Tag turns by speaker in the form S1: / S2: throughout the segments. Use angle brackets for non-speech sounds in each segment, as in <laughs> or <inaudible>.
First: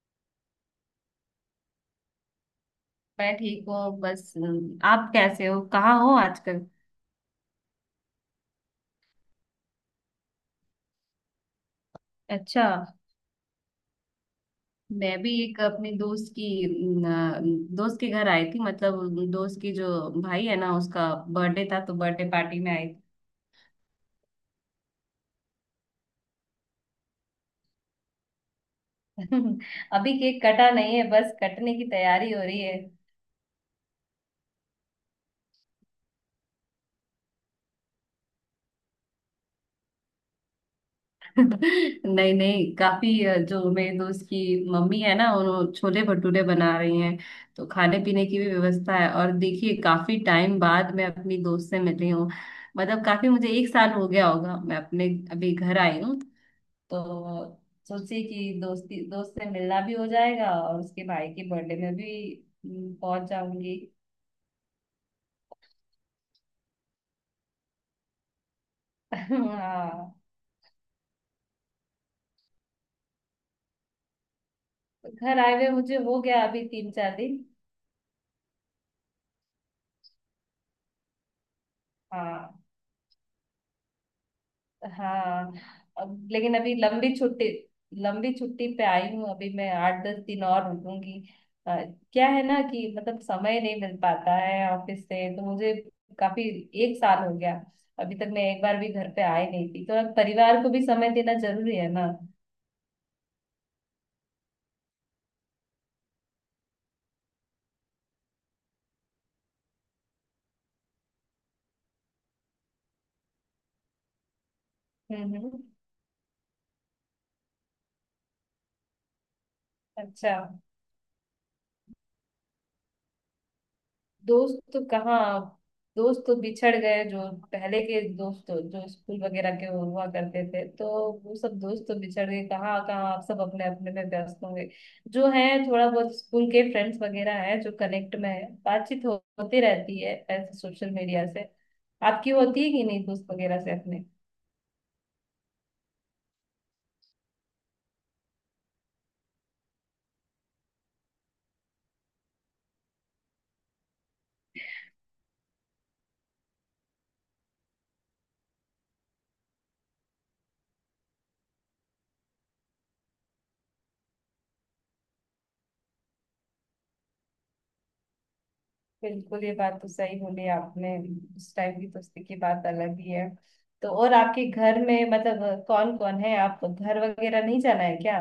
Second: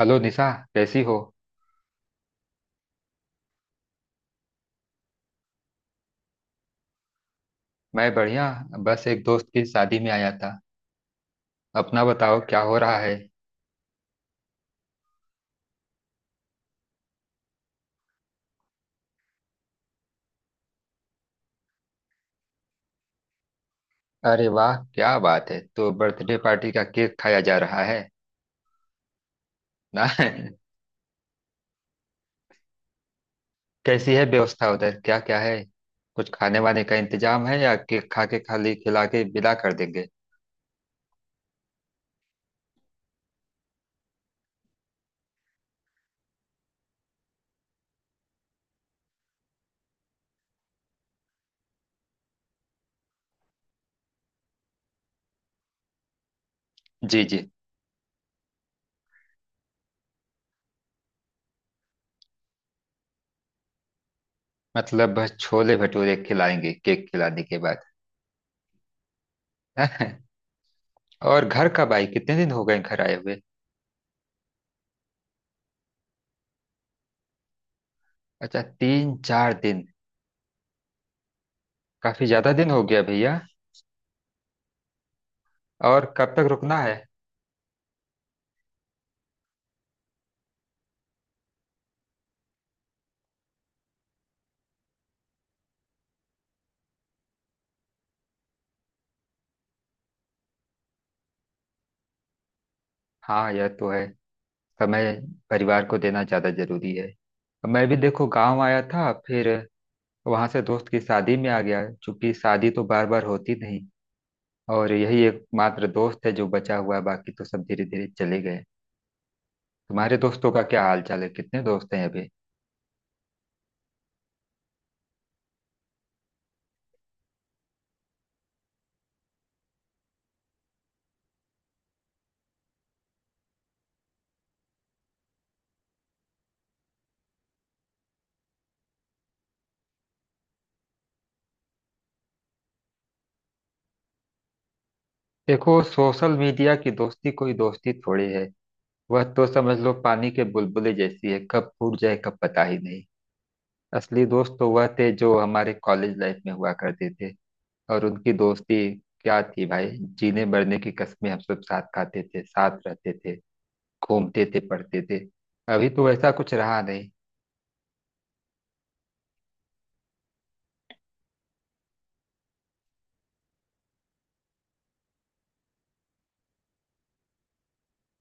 S1: Hello Nisha. कैसी हो?
S2: मैं ठीक हूँ बस आप कैसे हो? कहाँ हो आजकल?
S1: मैं बढ़िया। बस एक दोस्त की शादी में आया था। अपना बताओ क्या
S2: अच्छा।
S1: हो रहा है?
S2: मैं भी एक अपने दोस्त की अ, दोस्त के घर आई थी। मतलब दोस्त की जो भाई है ना, उसका बर्थडे था तो बर्थडे पार्टी में आई थी।
S1: अरे वाह क्या बात है! तो बर्थडे पार्टी का केक खाया जा रहा है?
S2: <laughs>
S1: ना। <laughs>
S2: अभी केक कटा नहीं है, बस कटने की तैयारी हो रही है।
S1: कैसी है व्यवस्था उधर, क्या क्या है? कुछ खाने वाने का इंतजाम है या केक खा के खाली खिला के विदा कर देंगे?
S2: नहीं नहीं, काफी जो मेरे दोस्त की मम्मी है ना, उन्होंने छोले भटूरे बना रही हैं। तो खाने पीने की भी व्यवस्था है, और देखिए काफी टाइम बाद मैं अपनी दोस्त से मिली हूँ। मतलब काफी, मुझे एक साल हो गया होगा, मैं अपने अभी घर आई हूँ।
S1: जी जी।
S2: तो सोची कि दोस्त से मिलना भी हो जाएगा, और उसके भाई के बर्थडे में भी पहुंच जाऊंगी।
S1: मतलब बस छोले भटूरे खिलाएंगे केक खिलाने के बाद?
S2: <laughs> हाँ।
S1: <laughs> और घर कब आई, कितने दिन हो गए घर आए हुए?
S2: घर आए हुए मुझे हो गया अभी 3-4 दिन।
S1: अच्छा तीन चार दिन। काफी ज्यादा
S2: हाँ,
S1: दिन हो गया भैया।
S2: हाँ।
S1: और
S2: अब
S1: कब तक
S2: लेकिन अभी
S1: रुकना है?
S2: लंबी छुट्टी पे आई हूँ, अभी मैं 8-10 दिन और रुकूंगी। अ, क्या है ना कि मतलब समय नहीं मिल पाता है ऑफिस से, तो मुझे काफी, एक साल हो गया। अभी तक मैं एक बार भी घर पे आई नहीं थी, तो अब परिवार को भी समय देना जरूरी है ना।
S1: हाँ यह तो है। समय परिवार को देना ज्यादा जरूरी है। मैं भी देखो गांव आया था, फिर वहां से दोस्त की शादी में आ गया, चूंकि शादी तो बार बार होती नहीं। और यही
S2: हम्म, हम्म।
S1: एकमात्र दोस्त है जो बचा हुआ है, बाकी तो सब धीरे धीरे चले गए। तुम्हारे
S2: अच्छा।
S1: दोस्तों का क्या हाल चाल है, कितने दोस्त हैं अभी?
S2: दोस्त तो कहाँ, दोस्त तो बिछड़ गए। जो पहले के दोस्त जो स्कूल वगैरह के हुआ करते थे, तो वो सब दोस्त तो बिछड़ गए कहाँ कहाँ, आप सब अपने अपने में व्यस्त होंगे। जो है थोड़ा बहुत स्कूल के फ्रेंड्स वगैरह है, जो कनेक्ट में है, बातचीत होती रहती है ऐसे सोशल मीडिया से। आपकी होती है कि नहीं दोस्त वगैरह से अपने?
S1: देखो सोशल मीडिया की दोस्ती कोई दोस्ती थोड़ी है। वह तो समझ लो पानी के बुलबुले जैसी है, कब फूट जाए कब पता ही नहीं। असली दोस्त तो वह थे जो हमारे कॉलेज लाइफ में हुआ करते थे। और उनकी दोस्ती क्या थी भाई, जीने मरने की कस्में। हम सब साथ खाते थे, साथ रहते थे, घूमते थे, पढ़ते थे। अभी तो ऐसा कुछ रहा नहीं।
S2: बिल्कुल, ये बात तो सही बोली आपने। उस टाइम की दोस्ती की बात अलग ही है। तो और आपके घर में मतलब कौन कौन है? आप घर वगैरह नहीं जाना है क्या?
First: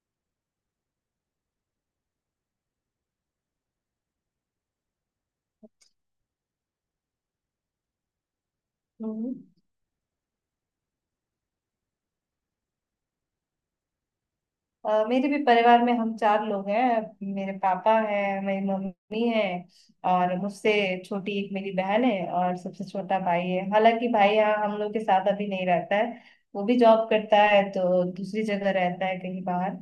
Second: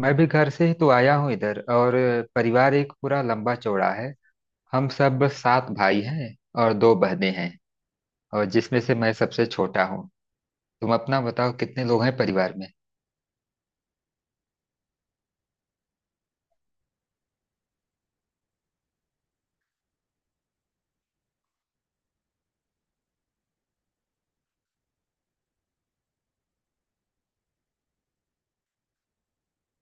S1: मैं भी घर से ही तो आया हूँ इधर। और परिवार एक पूरा लंबा चौड़ा है। हम सब सात भाई हैं और दो बहनें हैं, और जिसमें से मैं
S2: हम्म।
S1: सबसे छोटा हूँ। तुम अपना बताओ कितने लोग हैं परिवार में?
S2: मेरे भी परिवार में हम चार लोग हैं। मेरे पापा है, मेरी मम्मी है, और मुझसे छोटी एक मेरी बहन है, और सबसे छोटा भाई है। हालांकि भाई यहाँ हम लोग के साथ अभी नहीं रहता है। वो भी जॉब करता है तो दूसरी जगह रहता है, कहीं बाहर।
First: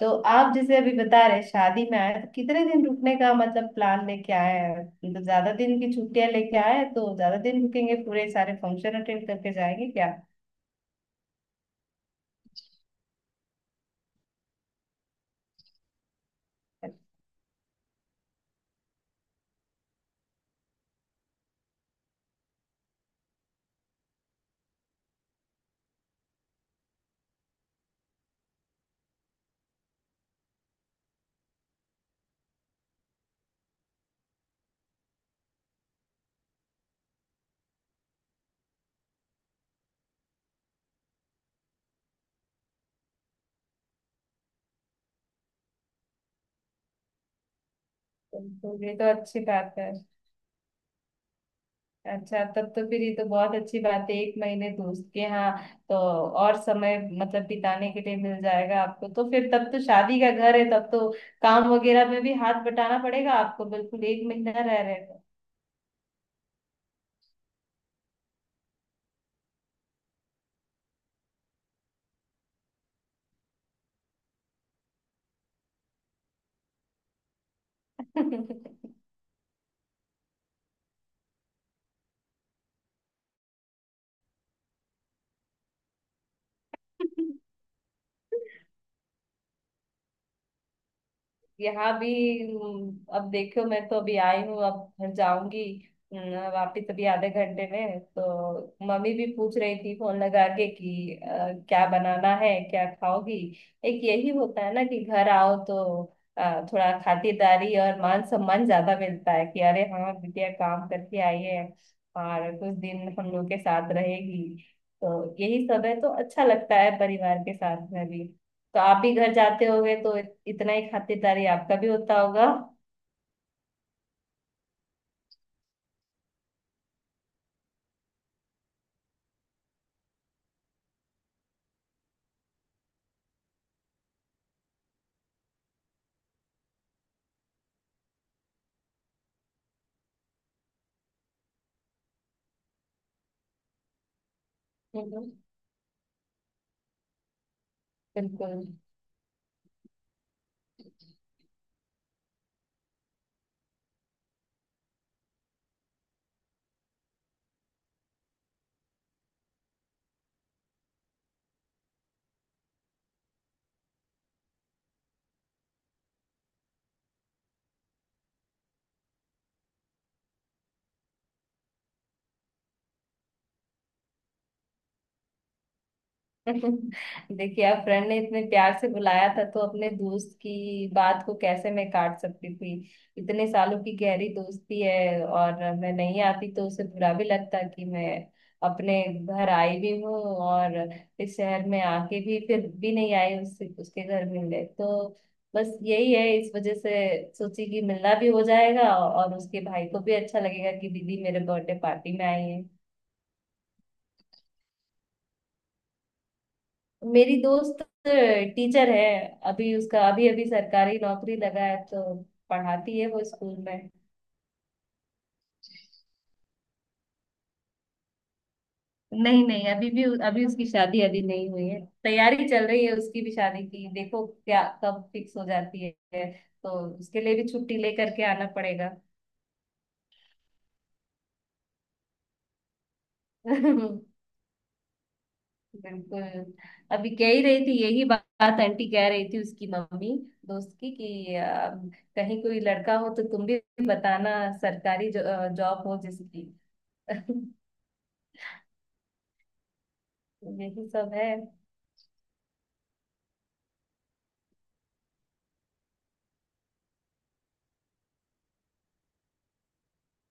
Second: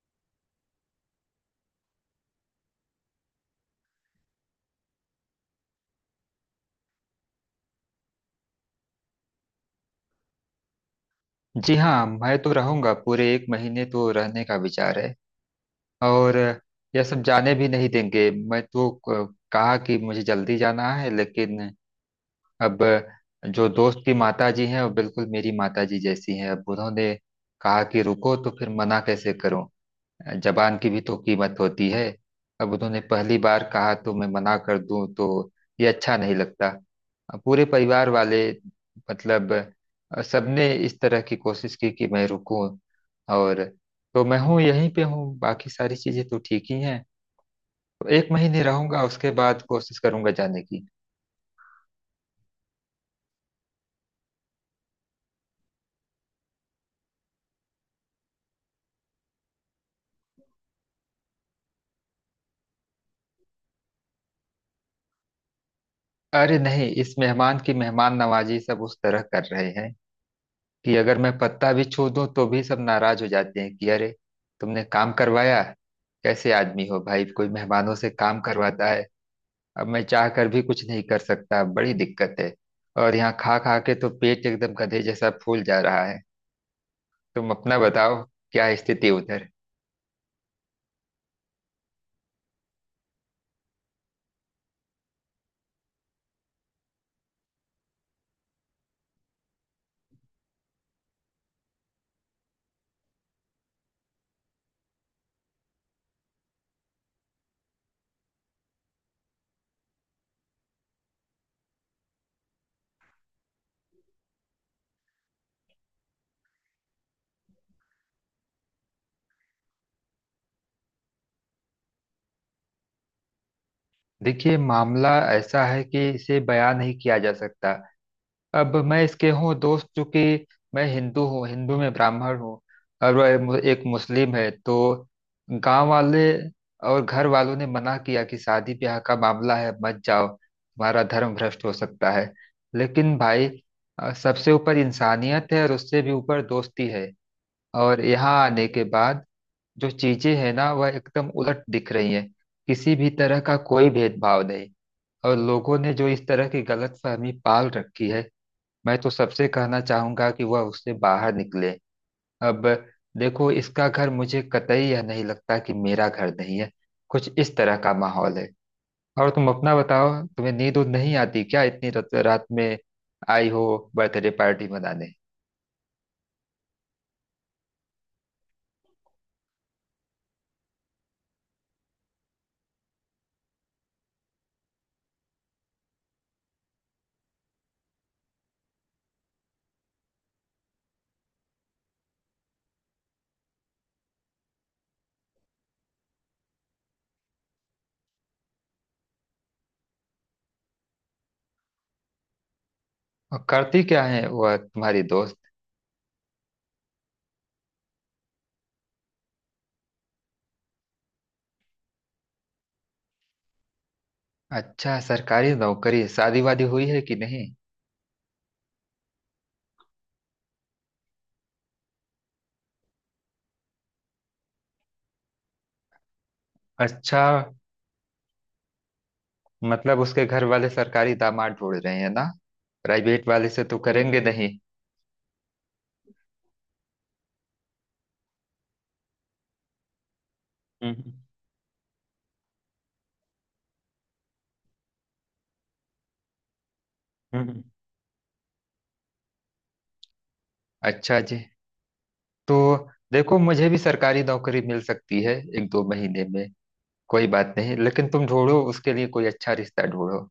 S2: तो आप जैसे अभी बता रहे शादी में आए, तो कितने दिन रुकने का मतलब प्लान लेके आए हैं? मतलब ज्यादा दिन की छुट्टियां लेके आए हैं, तो ज्यादा दिन रुकेंगे, पूरे सारे फंक्शन अटेंड करके जाएंगे क्या?
S1: जी हाँ मैं तो रहूंगा, पूरे एक महीने तो रहने का विचार है। और यह सब जाने भी नहीं देंगे। मैं तो कहा कि मुझे जल्दी जाना है, लेकिन अब जो दोस्त की माता जी हैं वो बिल्कुल मेरी माता जी जैसी हैं। अब उन्होंने कहा कि रुको, तो फिर मना कैसे करूं? जबान की भी तो कीमत होती है। अब उन्होंने पहली बार कहा तो मैं मना कर दूं तो ये अच्छा नहीं लगता। अब पूरे परिवार वाले, मतलब, सबने इस तरह की कोशिश की कि मैं रुकूं। और तो मैं हूँ यहीं पे हूँ, बाकी सारी चीजें तो ठीक ही हैं। तो एक महीने
S2: तो ये
S1: रहूंगा,
S2: तो
S1: उसके
S2: अच्छी
S1: बाद
S2: बात है।
S1: कोशिश करूंगा जाने की।
S2: अच्छा, तब तो फिर ये तो बहुत अच्छी बात है, एक महीने दोस्त के यहाँ। तो और समय मतलब बिताने के लिए मिल जाएगा आपको, तो फिर तब तो शादी का घर है, तब तो काम वगैरह में भी हाथ बटाना पड़ेगा आपको, बिल्कुल एक महीना रह रहे
S1: अरे नहीं, इस मेहमान की मेहमान नवाजी सब उस तरह कर रहे हैं कि अगर मैं पत्ता भी छू दूं तो भी सब नाराज हो जाते हैं कि अरे, तुमने काम करवाया, कैसे आदमी हो भाई, कोई मेहमानों से
S2: हो।
S1: काम करवाता है। अब मैं चाह कर भी कुछ नहीं कर सकता, बड़ी दिक्कत है। और यहाँ खा खा के तो पेट एकदम गधे जैसा फूल जा रहा है। तुम अपना बताओ
S2: <laughs>
S1: क्या स्थिति उधर?
S2: यहाँ भी। अब देखो मैं तो अभी आई हूँ, अब घर जाऊंगी वापिस। अभी आधे घंटे में तो मम्मी भी पूछ रही थी फोन लगा के कि क्या बनाना है, क्या खाओगी। एक यही होता है ना कि घर आओ तो थोड़ा खातिरदारी और मान सम्मान ज्यादा मिलता है कि अरे हाँ, बिटिया काम करके आई है, और कुछ दिन हम लोग के साथ रहेगी। तो यही सब है, तो अच्छा लगता है परिवार के साथ में भी। तो आप भी घर जाते होगे तो इतना ही खातिरदारी आपका भी होता होगा।
S1: देखिए मामला ऐसा है कि इसे बयान नहीं किया जा सकता। अब मैं इसके हूँ दोस्त, चूंकि मैं हिंदू हूँ, हिंदू में ब्राह्मण हूँ, और वह एक मुस्लिम है। तो गांव वाले और घर वालों ने मना किया कि शादी ब्याह का मामला है, मत जाओ, तुम्हारा धर्म भ्रष्ट हो सकता है। लेकिन भाई, सबसे ऊपर
S2: हम्म,
S1: इंसानियत है और उससे भी ऊपर दोस्ती है। और यहाँ आने
S2: बिल्कुल।
S1: के बाद जो चीजें हैं ना वह एकदम उलट दिख रही हैं। किसी भी तरह का कोई भेदभाव नहीं। और लोगों ने जो इस तरह की गलतफहमी पाल रखी है, मैं तो सबसे कहना चाहूंगा कि वह उससे बाहर निकले। अब देखो इसका घर मुझे कतई यह नहीं लगता कि मेरा घर नहीं है, कुछ इस तरह का माहौल है। और तुम अपना बताओ, तुम्हें नींद उद नहीं आती क्या इतनी रात में आई हो बर्थडे पार्टी मनाने?
S2: <laughs> देखिए, आप फ्रेंड ने इतने प्यार से बुलाया था तो अपने दोस्त की बात को कैसे मैं काट सकती थी। इतने सालों की गहरी दोस्ती है, और मैं नहीं आती तो उसे बुरा भी लगता कि मैं अपने घर आई भी हूँ, और इस शहर में आके भी फिर भी नहीं आई उससे उसके घर मिलने। तो बस यही है इस वजह से। सोची कि मिलना भी हो जाएगा और उसके भाई को भी अच्छा लगेगा कि दीदी मेरे बर्थडे पार्टी में आई।
S1: और करती क्या है वह तुम्हारी दोस्त?
S2: मेरी दोस्त टीचर है। अभी उसका अभी अभी सरकारी नौकरी लगा है, तो पढ़ाती है वो स्कूल में।
S1: अच्छा सरकारी नौकरी, शादी वादी हुई है कि नहीं?
S2: नहीं नहीं, अभी भी अभी उसकी शादी अभी नहीं हुई है, तैयारी चल रही है उसकी भी शादी की, देखो क्या कब फिक्स हो जाती है, तो उसके
S1: अच्छा
S2: लिए भी छुट्टी लेकर के आना पड़ेगा।
S1: मतलब उसके घर वाले सरकारी दामाद ढूंढ रहे हैं ना, प्राइवेट वाले
S2: <laughs>
S1: से तो
S2: बिल्कुल।
S1: करेंगे नहीं।
S2: अभी कह ही रही थी, यही बात आंटी कह रही थी, उसकी मम्मी, दोस्त की,
S1: हम्म
S2: कि कहीं कोई लड़का हो तो तुम भी बताना, सरकारी जॉब हो जिसकी।
S1: हम्म
S2: <laughs>
S1: हम्म।
S2: यही सब
S1: अच्छा
S2: है।
S1: जी। तो देखो मुझे भी सरकारी नौकरी मिल सकती है एक दो महीने में, कोई बात नहीं, लेकिन तुम ढूंढो उसके लिए कोई अच्छा रिश्ता ढूंढो।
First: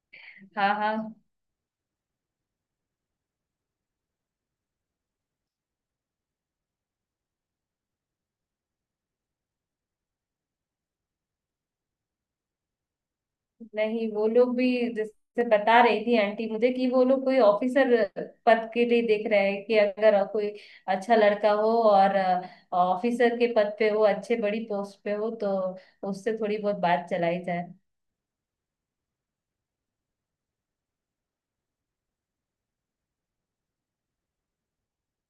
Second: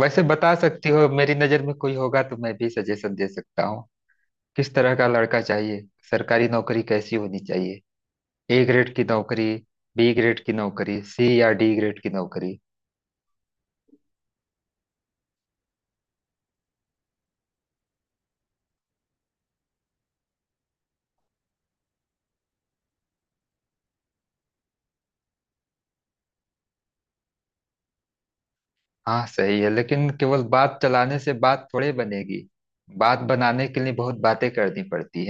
S1: वैसे बता
S2: हाँ,
S1: सकती हो,
S2: हाँ।
S1: मेरी नजर में कोई होगा तो मैं भी सजेशन दे सकता हूँ। किस तरह का लड़का चाहिए, सरकारी नौकरी कैसी होनी चाहिए? ए ग्रेड की नौकरी, बी ग्रेड की नौकरी, सी या डी ग्रेड की नौकरी?
S2: नहीं, वो लोग भी जैसे बता रही थी आंटी मुझे कि वो लोग कोई ऑफिसर पद के लिए देख रहे हैं, कि अगर कोई अच्छा लड़का हो और ऑफिसर के पद पे हो, अच्छे बड़ी पोस्ट पे हो, तो उससे थोड़ी बहुत बात चलाई जाए।
S1: हाँ सही है, लेकिन केवल बात चलाने से बात थोड़े बनेगी। बात बनाने के लिए बहुत बातें करनी पड़ती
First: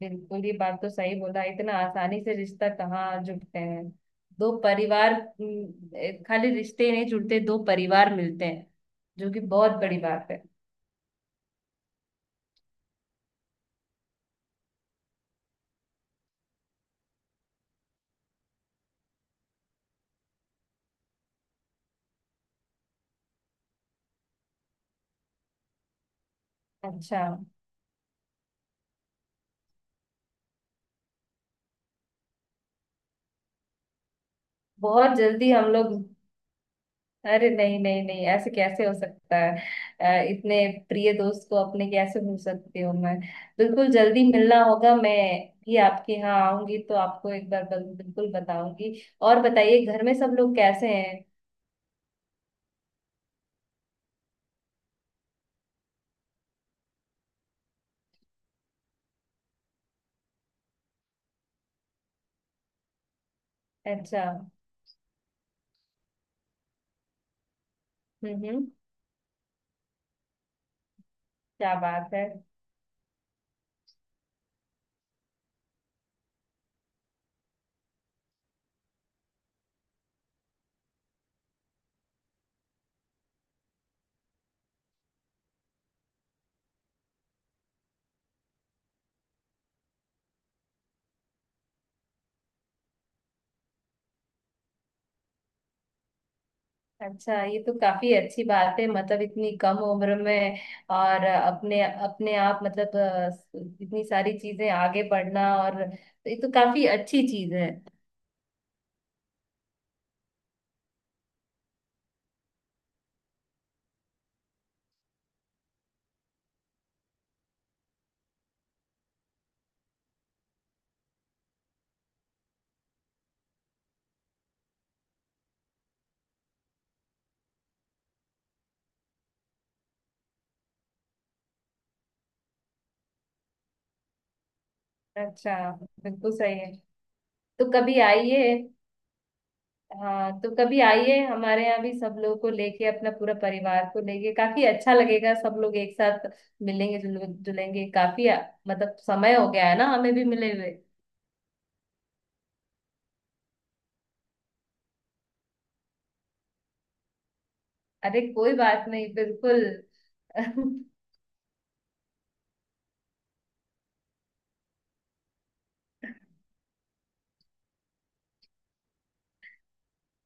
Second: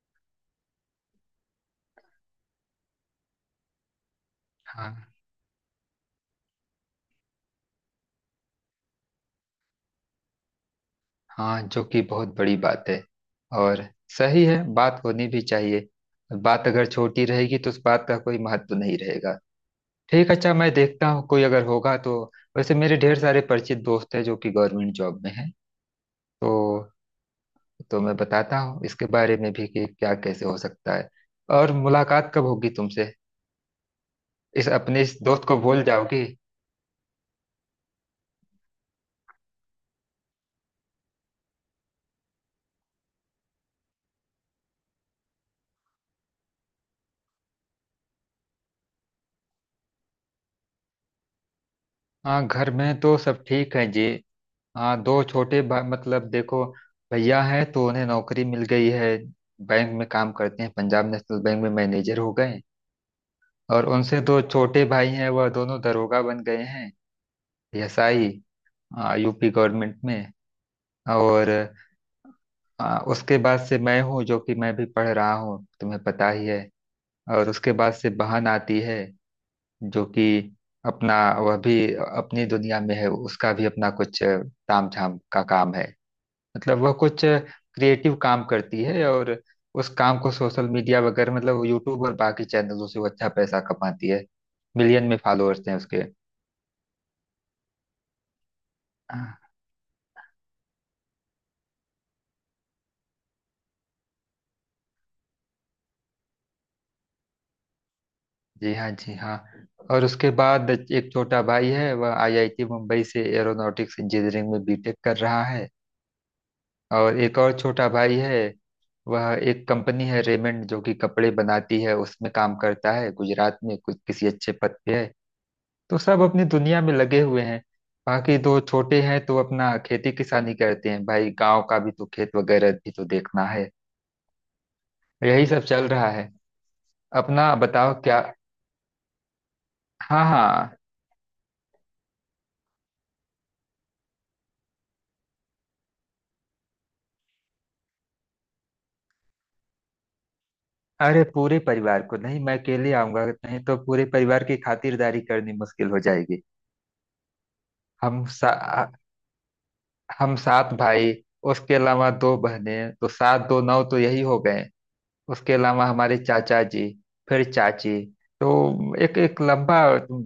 S2: बिल्कुल, ये बात तो सही बोला। इतना आसानी से रिश्ता कहाँ जुड़ते हैं दो
S1: है।
S2: परिवार? खाली रिश्ते ही नहीं जुड़ते, दो परिवार मिलते हैं, जो कि बहुत बड़ी बात है।
S1: हाँ, जो कि बहुत बड़ी बात है। और सही है, बात होनी भी चाहिए। बात अगर छोटी रहेगी तो उस बात का कोई महत्व नहीं रहेगा। ठीक, अच्छा मैं देखता हूँ कोई अगर होगा तो। वैसे मेरे ढेर सारे परिचित दोस्त हैं जो कि गवर्नमेंट जॉब में हैं। तो
S2: अच्छा।
S1: तो मैं बताता हूँ इसके बारे में भी कि क्या कैसे हो सकता है। और मुलाकात कब होगी तुमसे? इस अपने इस
S2: बहुत
S1: दोस्त
S2: जल्दी
S1: को
S2: हम
S1: भूल
S2: लोग।
S1: जाओगी?
S2: अरे नहीं नहीं नहीं, ऐसे कैसे हो सकता है? इतने प्रिय दोस्त को अपने कैसे भूल सकती हूँ मैं? बिल्कुल, जल्दी मिलना होगा। मैं भी आपके यहाँ आऊंगी तो आपको एक बार बिल्कुल बताऊंगी। और बताइए घर में सब लोग कैसे हैं?
S1: हाँ घर में तो सब ठीक है जी। हाँ, दो छोटे मतलब देखो, भैया हैं तो उन्हें नौकरी मिल गई है, बैंक में काम करते हैं, पंजाब नेशनल बैंक में मैनेजर हो गए। और उनसे
S2: अच्छा।
S1: दो छोटे भाई हैं, वह दोनों दरोगा बन गए हैं। एएसआई,
S2: हम्म, हम्म।
S1: यूपी गवर्नमेंट में। और
S2: क्या बात है?
S1: उसके बाद से मैं हूँ, जो कि मैं भी पढ़ रहा हूँ तुम्हें पता ही है। और उसके बाद से बहन आती है, जो कि अपना, वह भी अपनी दुनिया में है, उसका भी अपना कुछ तामझाम का काम है। मतलब वह कुछ क्रिएटिव काम करती है, और उस काम को सोशल मीडिया वगैरह, मतलब यूट्यूब और बाकी चैनलों से वो अच्छा पैसा कमाती है। मिलियन में फॉलोअर्स हैं उसके।
S2: अच्छा, ये तो काफी अच्छी बात है, मतलब
S1: हाँ,
S2: इतनी कम उम्र में। और अपने अपने आप मतलब इतनी सारी चीजें आगे बढ़ना, और तो ये तो काफी अच्छी चीज है।
S1: जी हाँ जी हाँ। और उसके बाद एक छोटा भाई है, वह आईआईटी मुंबई से एरोनॉटिक्स इंजीनियरिंग में बीटेक कर रहा है। और एक और छोटा भाई है, वह एक कंपनी है रेमंड जो कि कपड़े बनाती है, उसमें काम करता है, गुजरात में कुछ किसी अच्छे पद पे है। तो सब अपनी दुनिया में लगे हुए हैं। बाकी दो छोटे हैं तो अपना खेती किसानी करते हैं, भाई गांव का भी तो खेत वगैरह भी तो देखना है। यही
S2: अच्छा,
S1: सब चल रहा है।
S2: बिल्कुल सही है।
S1: अपना
S2: तो
S1: बताओ
S2: कभी
S1: क्या?
S2: आइए।
S1: हाँ
S2: हाँ, तो
S1: हाँ।
S2: कभी आइए हमारे यहाँ भी, सब लोगों को लेके, अपना पूरा परिवार को लेके, काफी अच्छा लगेगा सब लोग एक साथ मिलेंगे जुलेंगे। काफी मतलब समय हो गया है ना हमें भी मिले हुए।
S1: अरे पूरे परिवार को नहीं, मैं अकेले आऊंगा, नहीं तो पूरे परिवार की खातिरदारी करनी मुश्किल हो जाएगी।
S2: अरे
S1: हम सा,
S2: कोई बात नहीं, बिल्कुल।
S1: हम सात भाई, उसके अलावा दो बहनें, तो सात दो नौ तो यही हो गए। उसके अलावा हमारे चाचा जी, फिर चाची, तो एक एक लंबा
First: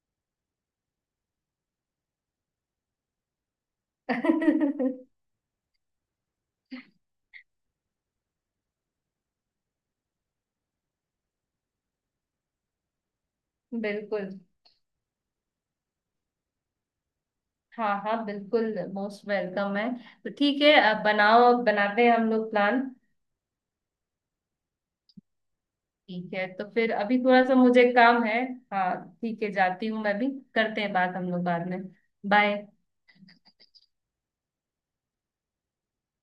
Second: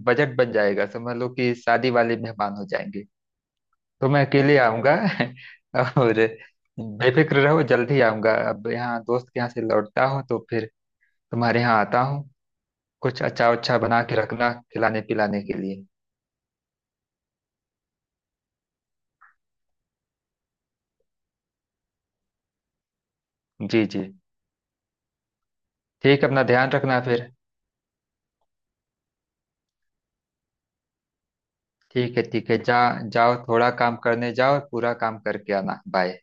S1: बजट बन जाएगा, समझ लो कि शादी वाले मेहमान हो जाएंगे। तो मैं अकेले आऊंगा।
S2: <laughs>
S1: <laughs> और बेफिक्र रहो, जल्दी आऊंगा। अब यहाँ दोस्त के यहाँ से लौटता हूँ तो फिर तुम्हारे यहाँ आता हूँ। कुछ अच्छा अच्छा बना के
S2: बिल्कुल।
S1: रखना खिलाने पिलाने के लिए।
S2: हाँ, हाँ, बिल्कुल मोस्ट वेलकम है। तो ठीक है, अब बनाते हैं हम लोग प्लान।
S1: जी जी। ठीक है,
S2: ठीक
S1: अपना
S2: है, तो
S1: ध्यान
S2: फिर
S1: रखना
S2: अभी
S1: फिर।
S2: थोड़ा सा मुझे काम है। हाँ, ठीक है, जाती हूँ मैं भी। करते हैं बात हम लोग बाद में।
S1: ठीक
S2: बाय।
S1: है जा। जाओ थोड़ा काम करने जाओ, पूरा काम करके आना। बाय।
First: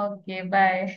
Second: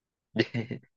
S2: Okay,
S1: <laughs>
S2: bye.
S1: जी।